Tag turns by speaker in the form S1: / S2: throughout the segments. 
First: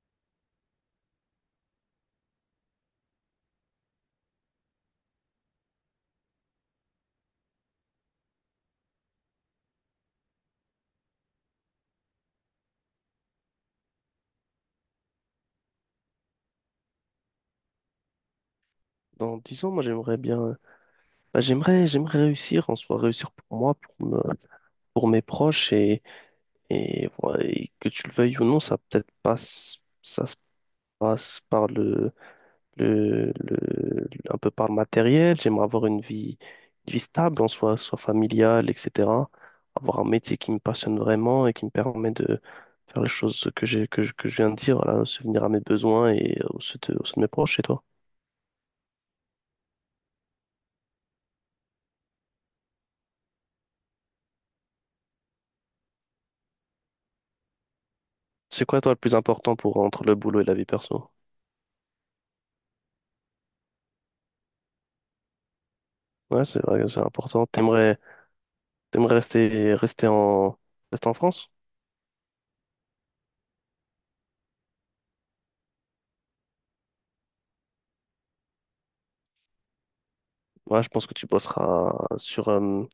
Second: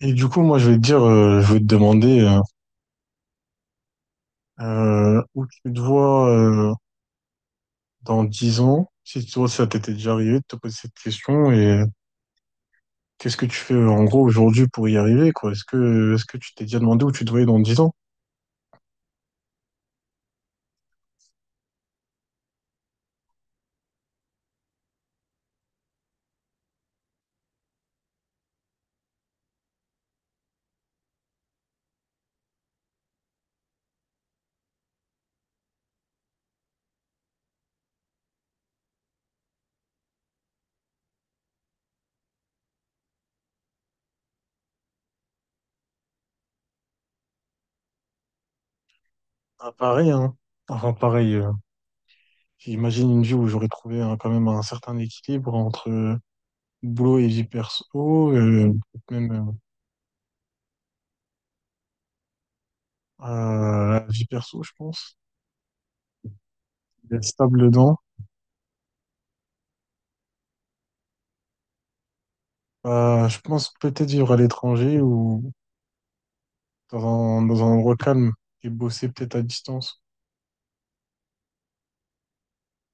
S1: Et du coup, moi, je vais te dire, je vais te demander où tu te vois dans 10 ans, si tu vois ça t'était déjà arrivé de te poser cette question, et qu'est-ce que tu fais en gros aujourd'hui pour y arriver, quoi? Est-ce que tu t'es déjà demandé où tu te voyais dans dix ans?
S2: Dans 10 ans, moi, j'aimerais bien, j'aimerais réussir en soi, réussir pour moi, pour mes proches voilà, et que tu le veuilles ou non, ça peut-être passe, ça se passe par le- un peu par le matériel. J'aimerais avoir une vie stable en soi, soit familiale, etc. Avoir un métier qui me passionne vraiment et qui me permet de faire les choses que je viens de dire, voilà, subvenir à mes besoins et aux ceux de mes proches. Et toi?
S1: Ah, pareil, hein. Enfin, pareil, j'imagine une vie où j'aurais trouvé hein, quand même un certain équilibre entre boulot et vie perso,
S2: C'est quoi, toi, le
S1: peut-être
S2: plus
S1: même
S2: important pour entre le boulot et la vie perso?
S1: la vie perso, je pense.
S2: Ouais, c'est vrai, que c'est
S1: D'être
S2: important.
S1: stable dedans.
S2: T'aimerais rester en France?
S1: Bah, je pense peut-être vivre à l'étranger ou dans dans un endroit calme et bosser peut-être à distance.
S2: Ouais, je pense que tu bosseras sur, euh,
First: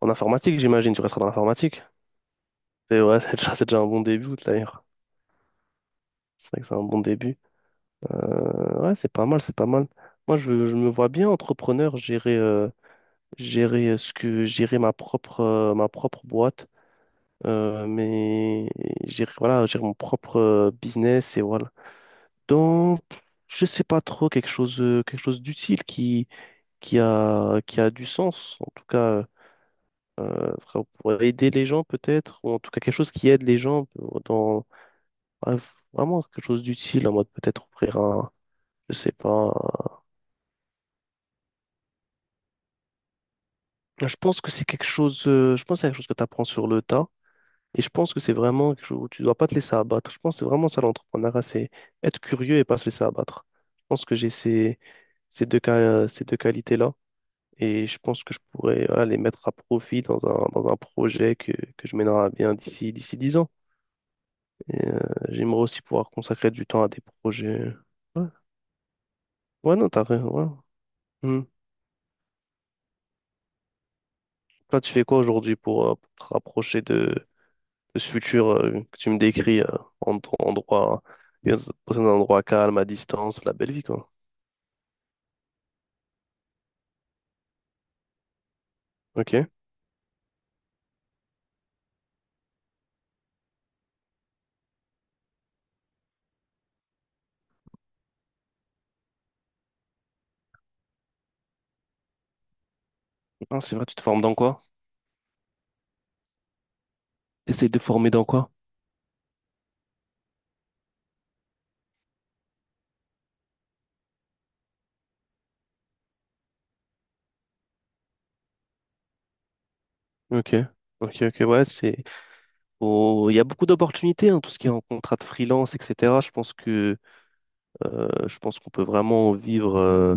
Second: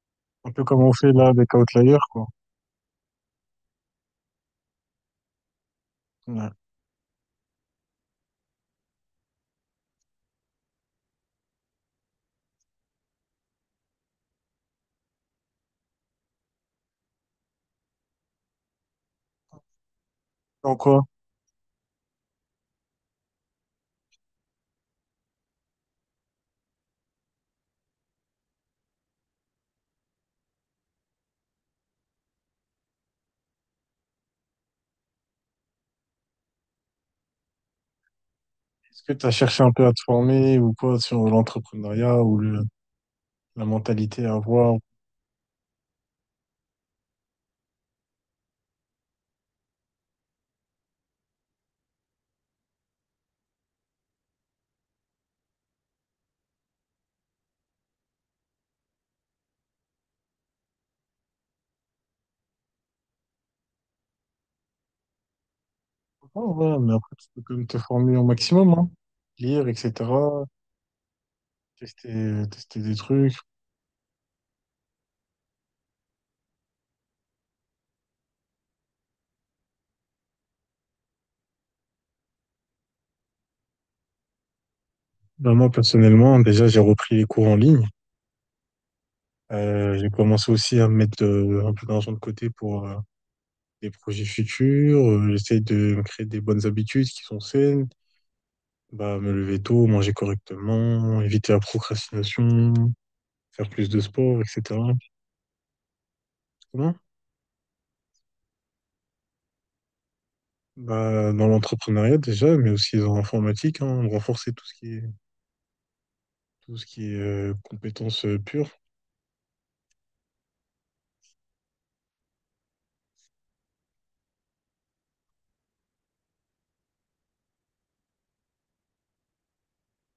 S2: en
S1: Un
S2: informatique,
S1: peu comme on
S2: j'imagine. Tu
S1: fait
S2: resteras
S1: là
S2: dans
S1: avec
S2: l'informatique.
S1: Outlier, quoi.
S2: C'est ouais, c'est déjà un bon début, d'ailleurs.
S1: Ouais.
S2: C'est vrai que c'est un bon début. Ouais, c'est pas mal. Moi, je me vois bien entrepreneur, gérer ma propre boîte, mais gérer, voilà, gérer mon propre
S1: En quoi?
S2: business et voilà. Donc, je sais pas trop quelque chose d'utile qui a du sens, en tout cas, pour aider les gens peut-être, ou en tout cas quelque chose qui aide les gens ouais, vraiment quelque chose d'utile, en mode peut-être je
S1: Est-ce que
S2: sais
S1: tu as
S2: pas.
S1: cherché un peu à te former ou quoi sur l'entrepreneuriat ou la
S2: Je
S1: mentalité à
S2: pense que c'est
S1: avoir?
S2: quelque chose, je pense que c'est quelque chose que tu apprends sur le tas, et je pense que c'est vraiment quelque chose où tu dois pas te laisser abattre. Je pense que c'est vraiment ça l'entrepreneuriat, c'est être curieux et pas se laisser abattre. Je pense que j'ai ces deux qualités-là. Et je pense que je pourrais voilà, les mettre à profit dans un projet que je mènerai à bien d'ici 10 ans. Et, j'aimerais aussi pouvoir consacrer
S1: Oh, ouais,
S2: du
S1: ouais,
S2: temps à
S1: mais
S2: des
S1: après, tu peux quand même
S2: projets.
S1: te former au
S2: Ouais,
S1: maximum, hein. Lire,
S2: ouais non, t'as rien.
S1: etc.
S2: Ouais. Hmm.
S1: Tester des trucs.
S2: Toi, tu fais quoi aujourd'hui pour te rapprocher de ce futur que tu me décris en ton endroit, bien dans un endroit calme, à distance, la belle vie, quoi.
S1: Bah, moi, personnellement, déjà, j'ai repris les cours en ligne.
S2: Ok.
S1: J'ai commencé aussi à mettre un peu d'argent de côté pour, des projets futurs, j'essaie de me créer des bonnes habitudes qui sont saines, bah, me lever tôt, manger correctement, éviter la procrastination,
S2: Ah,
S1: faire
S2: c'est vrai,
S1: plus
S2: tu
S1: de
S2: te formes dans
S1: sport,
S2: quoi?
S1: etc. Comment
S2: Essaye de former dans quoi?
S1: Bah, dans l'entrepreneuriat déjà, mais aussi dans l'informatique, hein, renforcer tout ce qui est compétences pures.
S2: Ok. Ok, ok, ouais, c'est Il y a beaucoup d'opportunités, hein, tout ce qui est en contrat de freelance, etc. Je pense que je pense qu'on peut vraiment vivre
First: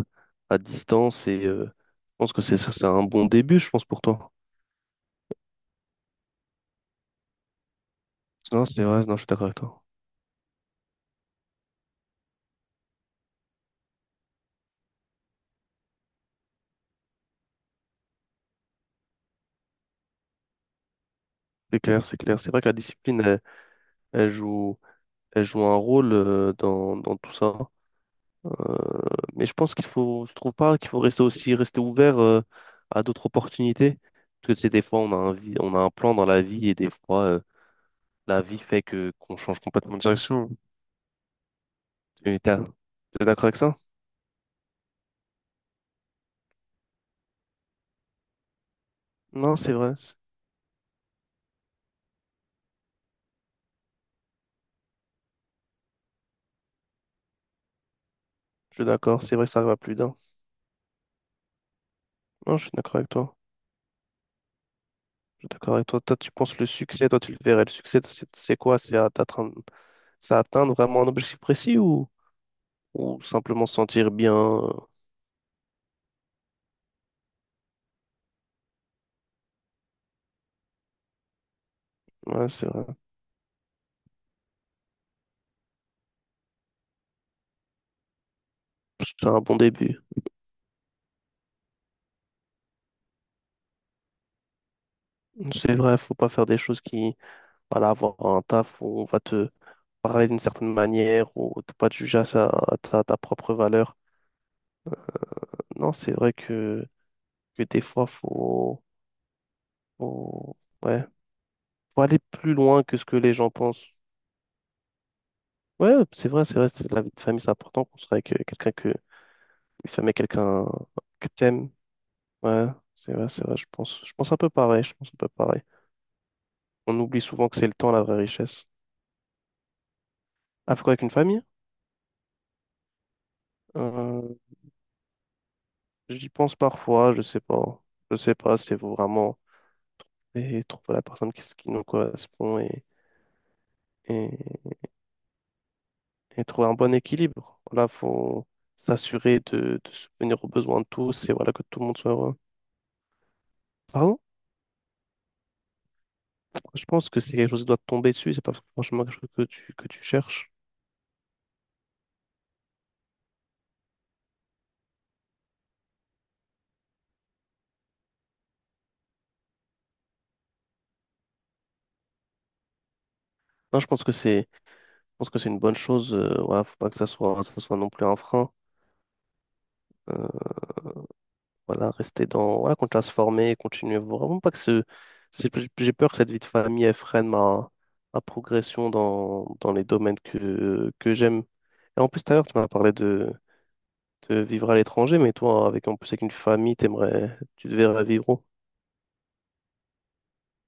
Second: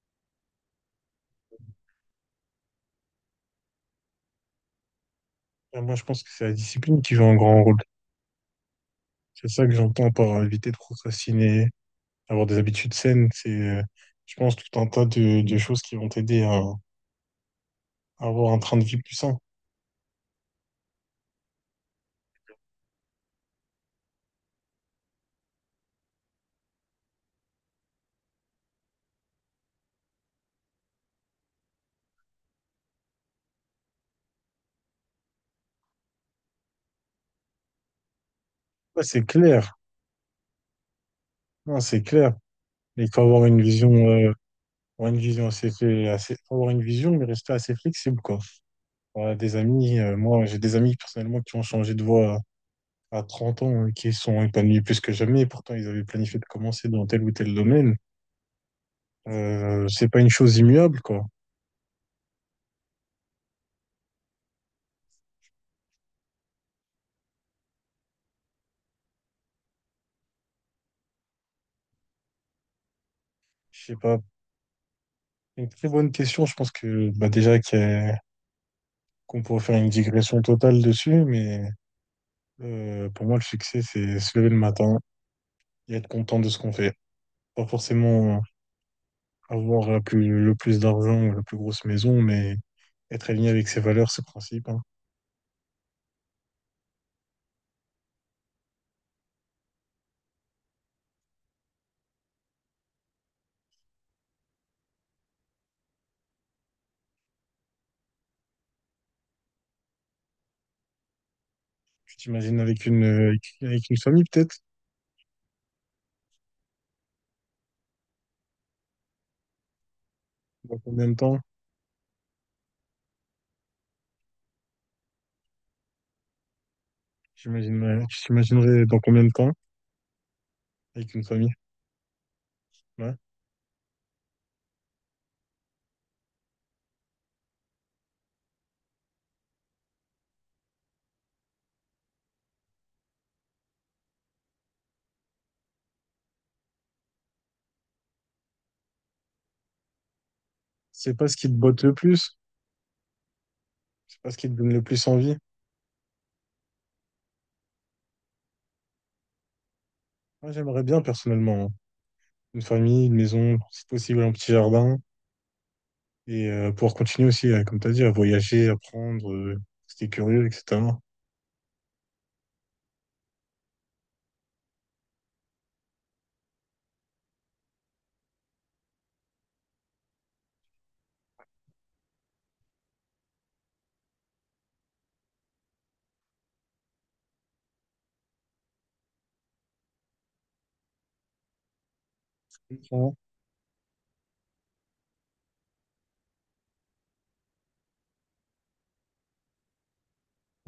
S2: à distance et je pense que c'est ça, c'est un bon début, je pense, pour toi.
S1: Ah, moi, je pense que c'est la discipline qui joue un grand rôle.
S2: Non, c'est vrai, non, je suis d'accord
S1: C'est
S2: avec
S1: ça que
S2: toi.
S1: j'entends par éviter de procrastiner, avoir des habitudes saines. C'est, euh, je pense, tout un tas de choses qui vont t'aider à avoir un train de vie plus sain.
S2: C'est clair. C'est vrai que la discipline, elle elle joue un rôle dans tout ça. Euh, mais je pense qu'il faut, je trouve pas qu'il faut rester ouvert à d'autres opportunités. Parce que tu des fois, on a un plan dans la vie et des fois, la vie fait
S1: Ouais,
S2: que
S1: c'est
S2: qu'on change
S1: clair.
S2: complètement de direction.
S1: Non, c'est clair.
S2: Et t'as-
S1: Il faut
S2: T'es d'accord avec ça?
S1: avoir une vision assez, assez, faut avoir une vision, mais rester assez flexible, quoi. Voilà, des
S2: Non, c'est vrai.
S1: amis, moi, j'ai des amis personnellement qui ont changé de voie à 30 ans, et qui sont épanouis plus que jamais. Pourtant, ils avaient planifié de commencer dans tel ou tel domaine.
S2: Je suis d'accord. C'est vrai que ça arrive à plus
S1: C'est
S2: d'un.
S1: pas une chose immuable, quoi.
S2: Non, je suis d'accord avec toi. Je suis d'accord avec toi. Toi, tu penses le succès, toi, tu le verrais. Le succès, c'est quoi? C'est à t'atteindre, c'est atteindre vraiment un objectif précis ou simplement se
S1: Je sais
S2: sentir
S1: pas.
S2: bien?
S1: Une très bonne question. Je pense que, bah, déjà, qu'on pourrait faire une digression totale dessus, mais
S2: Ouais, c'est vrai.
S1: pour moi, le succès, c'est se lever le matin et être content de ce qu'on fait. Pas forcément
S2: C'est un bon
S1: avoir
S2: début.
S1: le plus d'argent, ou la plus grosse maison, mais être aligné avec ses valeurs, ses principes, hein.
S2: C'est vrai, faut pas faire des choses qui voilà, avoir un taf où on va te parler d'une certaine manière, ou te pas te juger à, sa- à ta, ta propre valeur. Non, c'est vrai que des fois, faut, ouais, faut
S1: Tu
S2: aller plus
S1: t'imagines
S2: loin
S1: avec
S2: que ce que les gens pensent.
S1: une famille, peut-être?
S2: Ouais, c'est vrai, c'est la vie de famille, c'est important qu'on soit avec quelqu'un une famille, quelqu'un
S1: Dans combien de
S2: que
S1: temps?
S2: t'aimes. Ouais, c'est vrai, je pense un peu pareil, je pense un peu pareil. On oublie souvent que c'est le
S1: J'imagine,
S2: temps la vraie
S1: tu
S2: richesse.
S1: t'imaginerais dans combien de temps
S2: Ah, faut quoi avec une
S1: avec une
S2: famille?
S1: famille? Ouais.
S2: Euh, j'y pense parfois, je sais pas. Je sais pas, si c'est vraiment. Et trouver la personne qui nous correspond et, et trouver un bon équilibre. Voilà, faut s'assurer de subvenir aux besoins de
S1: C'est pas
S2: tous et
S1: ce qui
S2: voilà
S1: te
S2: que tout
S1: botte
S2: le
S1: le
S2: monde soit
S1: plus,
S2: heureux. Pardon?
S1: c'est pas ce qui te donne le plus envie.
S2: Je pense que c'est quelque chose qui doit te tomber dessus, c'est pas franchement quelque chose que tu
S1: Moi,
S2: cherches.
S1: j'aimerais bien, personnellement, hein, une famille, une maison, si possible, un petit jardin, et pouvoir continuer aussi, comme tu as dit, à voyager, apprendre, rester curieux, etc.
S2: Non, je pense que c'est une bonne chose. Voilà, faut pas que ça soit non plus un frein. Euh, Voilà, continuer à se former, continuer vraiment pas que ce, j'ai j'ai peur que cette vie de famille, elle freine ma, ma progression dans les domaines que j'aime. Et en plus, tout à l'heure, tu m'as parlé de vivre à l'étranger, mais toi, avec, en plus, avec une famille, tu te verrais vivre où?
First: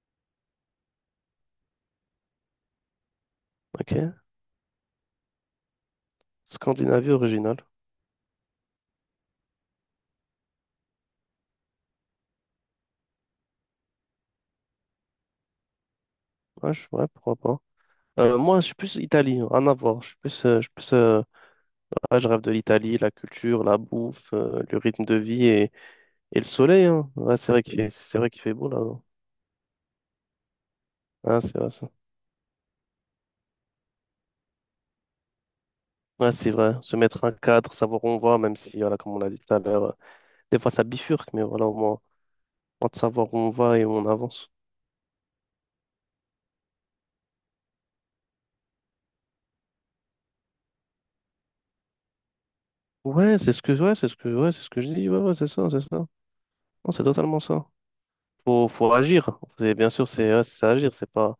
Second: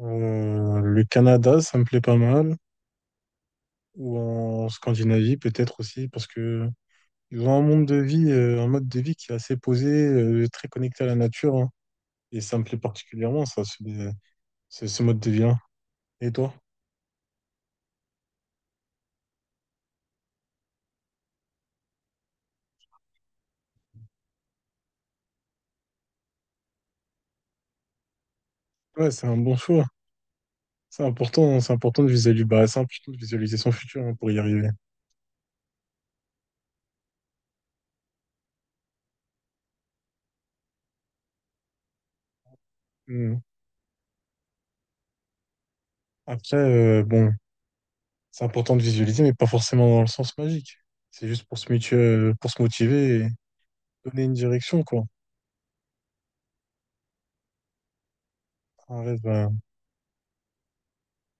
S1: Le Canada, ça me plaît pas mal, ou
S2: Ok.
S1: en Scandinavie peut-être aussi, parce que
S2: Scandinavie
S1: ils ont un
S2: originale.
S1: monde de vie, un mode de vie qui est assez posé, très connecté à la nature, hein. Et ça me plaît particulièrement, ça, ce mode de vie-là. Et toi?
S2: Ouais, pourquoi pas. Moi, je suis plus Italie, rien à voir. Je suis plus, ouais, je rêve de l'Italie, la culture, la bouffe, le rythme de vie et le soleil. Hein. Ouais, c'est vrai qu'il fait beau là.
S1: Ouais, c'est un bon choix. C'est
S2: Ah,
S1: important,
S2: c'est
S1: hein,
S2: vrai,
S1: c'est
S2: ça.
S1: important de visualiser, bah, c'est important de visualiser son futur, hein, pour y arriver.
S2: Ouais, c'est vrai. Se mettre un cadre, savoir où on va, même si, voilà, comme on l'a dit tout à l'heure, des fois ça bifurque, mais voilà, au moins, on de savoir où
S1: Hmm.
S2: on va et où on avance.
S1: Après, bon, c'est important de visualiser, mais pas forcément dans le sens magique. C'est juste pour pour se motiver et
S2: Ouais, c'est ce que, ouais, c'est ce
S1: donner
S2: que,
S1: une
S2: ouais, c'est ce que
S1: direction,
S2: je
S1: quoi.
S2: dis. Ouais, ouais, c'est ça. Non, c'est totalement ça. Faut
S1: Un rêve,
S2: agir.
S1: bah,
S2: Bien sûr, c'est agir.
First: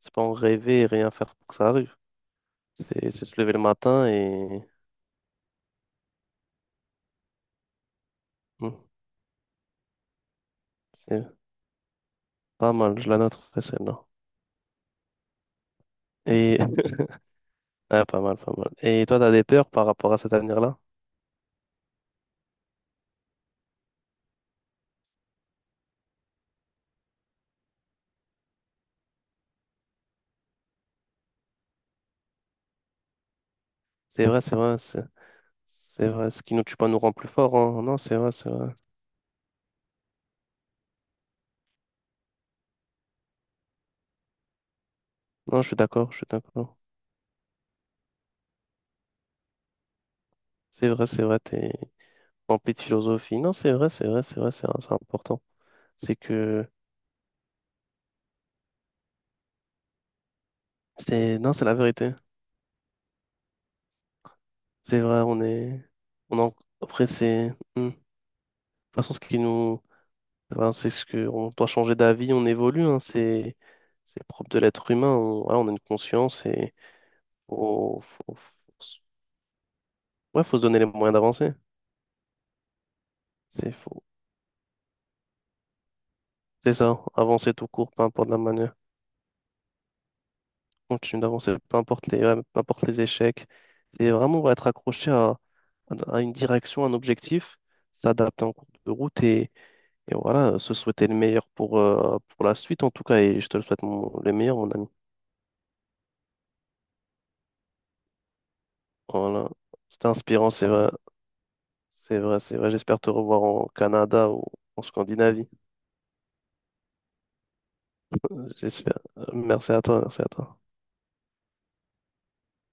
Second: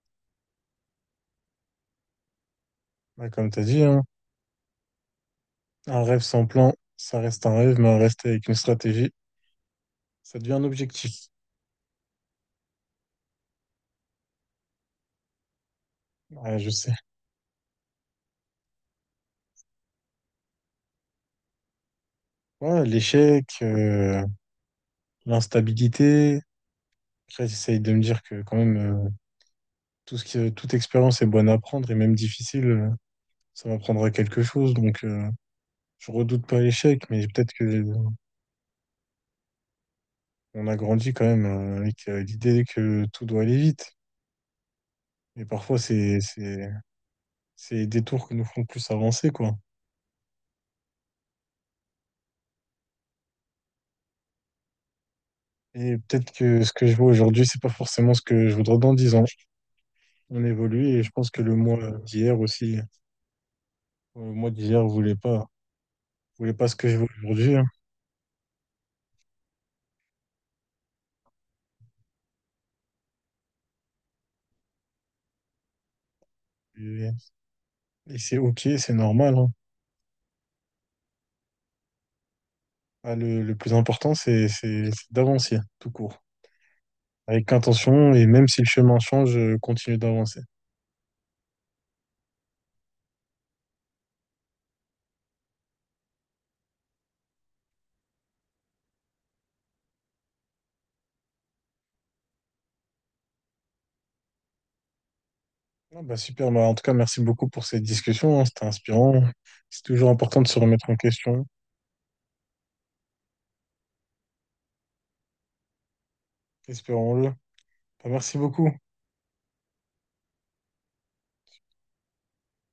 S2: C'est pas en rêver et rien faire pour que ça arrive. C'est
S1: ouais,
S2: se
S1: comme
S2: lever
S1: tu
S2: le
S1: as dit, hein,
S2: matin et,
S1: un rêve sans plan, ça reste un rêve, mais un rêve avec une
S2: Hmm,
S1: stratégie, ça devient un objectif.
S2: c'est pas mal. Je la note, ouais, celle-là.
S1: Ouais,
S2: Et,
S1: je sais.
S2: Ah, pas mal. Et toi, t'as des peurs par rapport à cet avenir-là?
S1: Ouais, l'échec, l'instabilité. Après, j'essaye de me dire que quand même, euh, toute expérience est bonne à prendre et même difficile, ça m'apprendra
S2: C'est vrai,
S1: quelque
S2: c'est
S1: chose.
S2: vrai, c'est
S1: Donc,
S2: c'est
S1: je
S2: vrai. Ce
S1: redoute
S2: qui
S1: pas
S2: nous tue pas nous
S1: l'échec,
S2: rend
S1: mais
S2: plus
S1: peut-être
S2: forts, hein.
S1: que
S2: Non, c'est vrai.
S1: on a grandi quand même avec l'idée que tout doit aller vite. Et
S2: Non,
S1: parfois,
S2: je suis d'accord.
S1: c'est les détours qui nous font plus avancer, quoi.
S2: C'est vrai, t'es rempli de philosophie. Non, c'est vrai, c'est important.
S1: Et
S2: C'est
S1: peut-être que
S2: que,
S1: ce que je vois aujourd'hui, c'est pas forcément ce que je voudrais dans 10 ans. On évolue et je pense que
S2: non,
S1: le
S2: c'est la
S1: mois
S2: vérité.
S1: d'hier aussi, le mois d'hier
S2: C'est vrai, on est, on
S1: voulait
S2: en,
S1: pas ce que je veux
S2: après, c'est,
S1: aujourd'hui, hein.
S2: hmm. De toute façon, ce qui nous, Enfin, c'est ce que on doit changer d'avis, on évolue, hein, c'est le propre de l'être humain. On, voilà, on a une conscience et
S1: Et,
S2: faut,
S1: et
S2: faut,
S1: c'est
S2: faut,
S1: ok, c'est
S2: s-
S1: normal, hein.
S2: ouais, faut se donner les moyens d'avancer.
S1: Ah, le
S2: C'est
S1: plus
S2: faut,
S1: important, c'est d'avancer, tout court.
S2: c'est ça,
S1: Avec
S2: avancer tout court, peu
S1: intention et
S2: importe la
S1: même si le
S2: manière.
S1: chemin change, continue d'avancer.
S2: Continuer d'avancer, peu importe les échecs. C'est vraiment ouais, être accroché à une direction, à un objectif, s'adapter en cours de route et voilà, se souhaiter le meilleur pour la suite en tout cas. Et je te le souhaite le meilleur, mon ami.
S1: Non, bah super, bah en tout cas, merci beaucoup pour cette discussion, hein. C'était inspirant.
S2: Voilà,
S1: C'est
S2: c'était
S1: toujours important de
S2: inspirant,
S1: se
S2: c'est
S1: remettre
S2: vrai.
S1: en question.
S2: C'est vrai, c'est vrai. J'espère te revoir au Canada ou en Scandinavie.
S1: Espérons-le. Bah, merci beaucoup.
S2: J'espère. Merci à toi, merci à toi.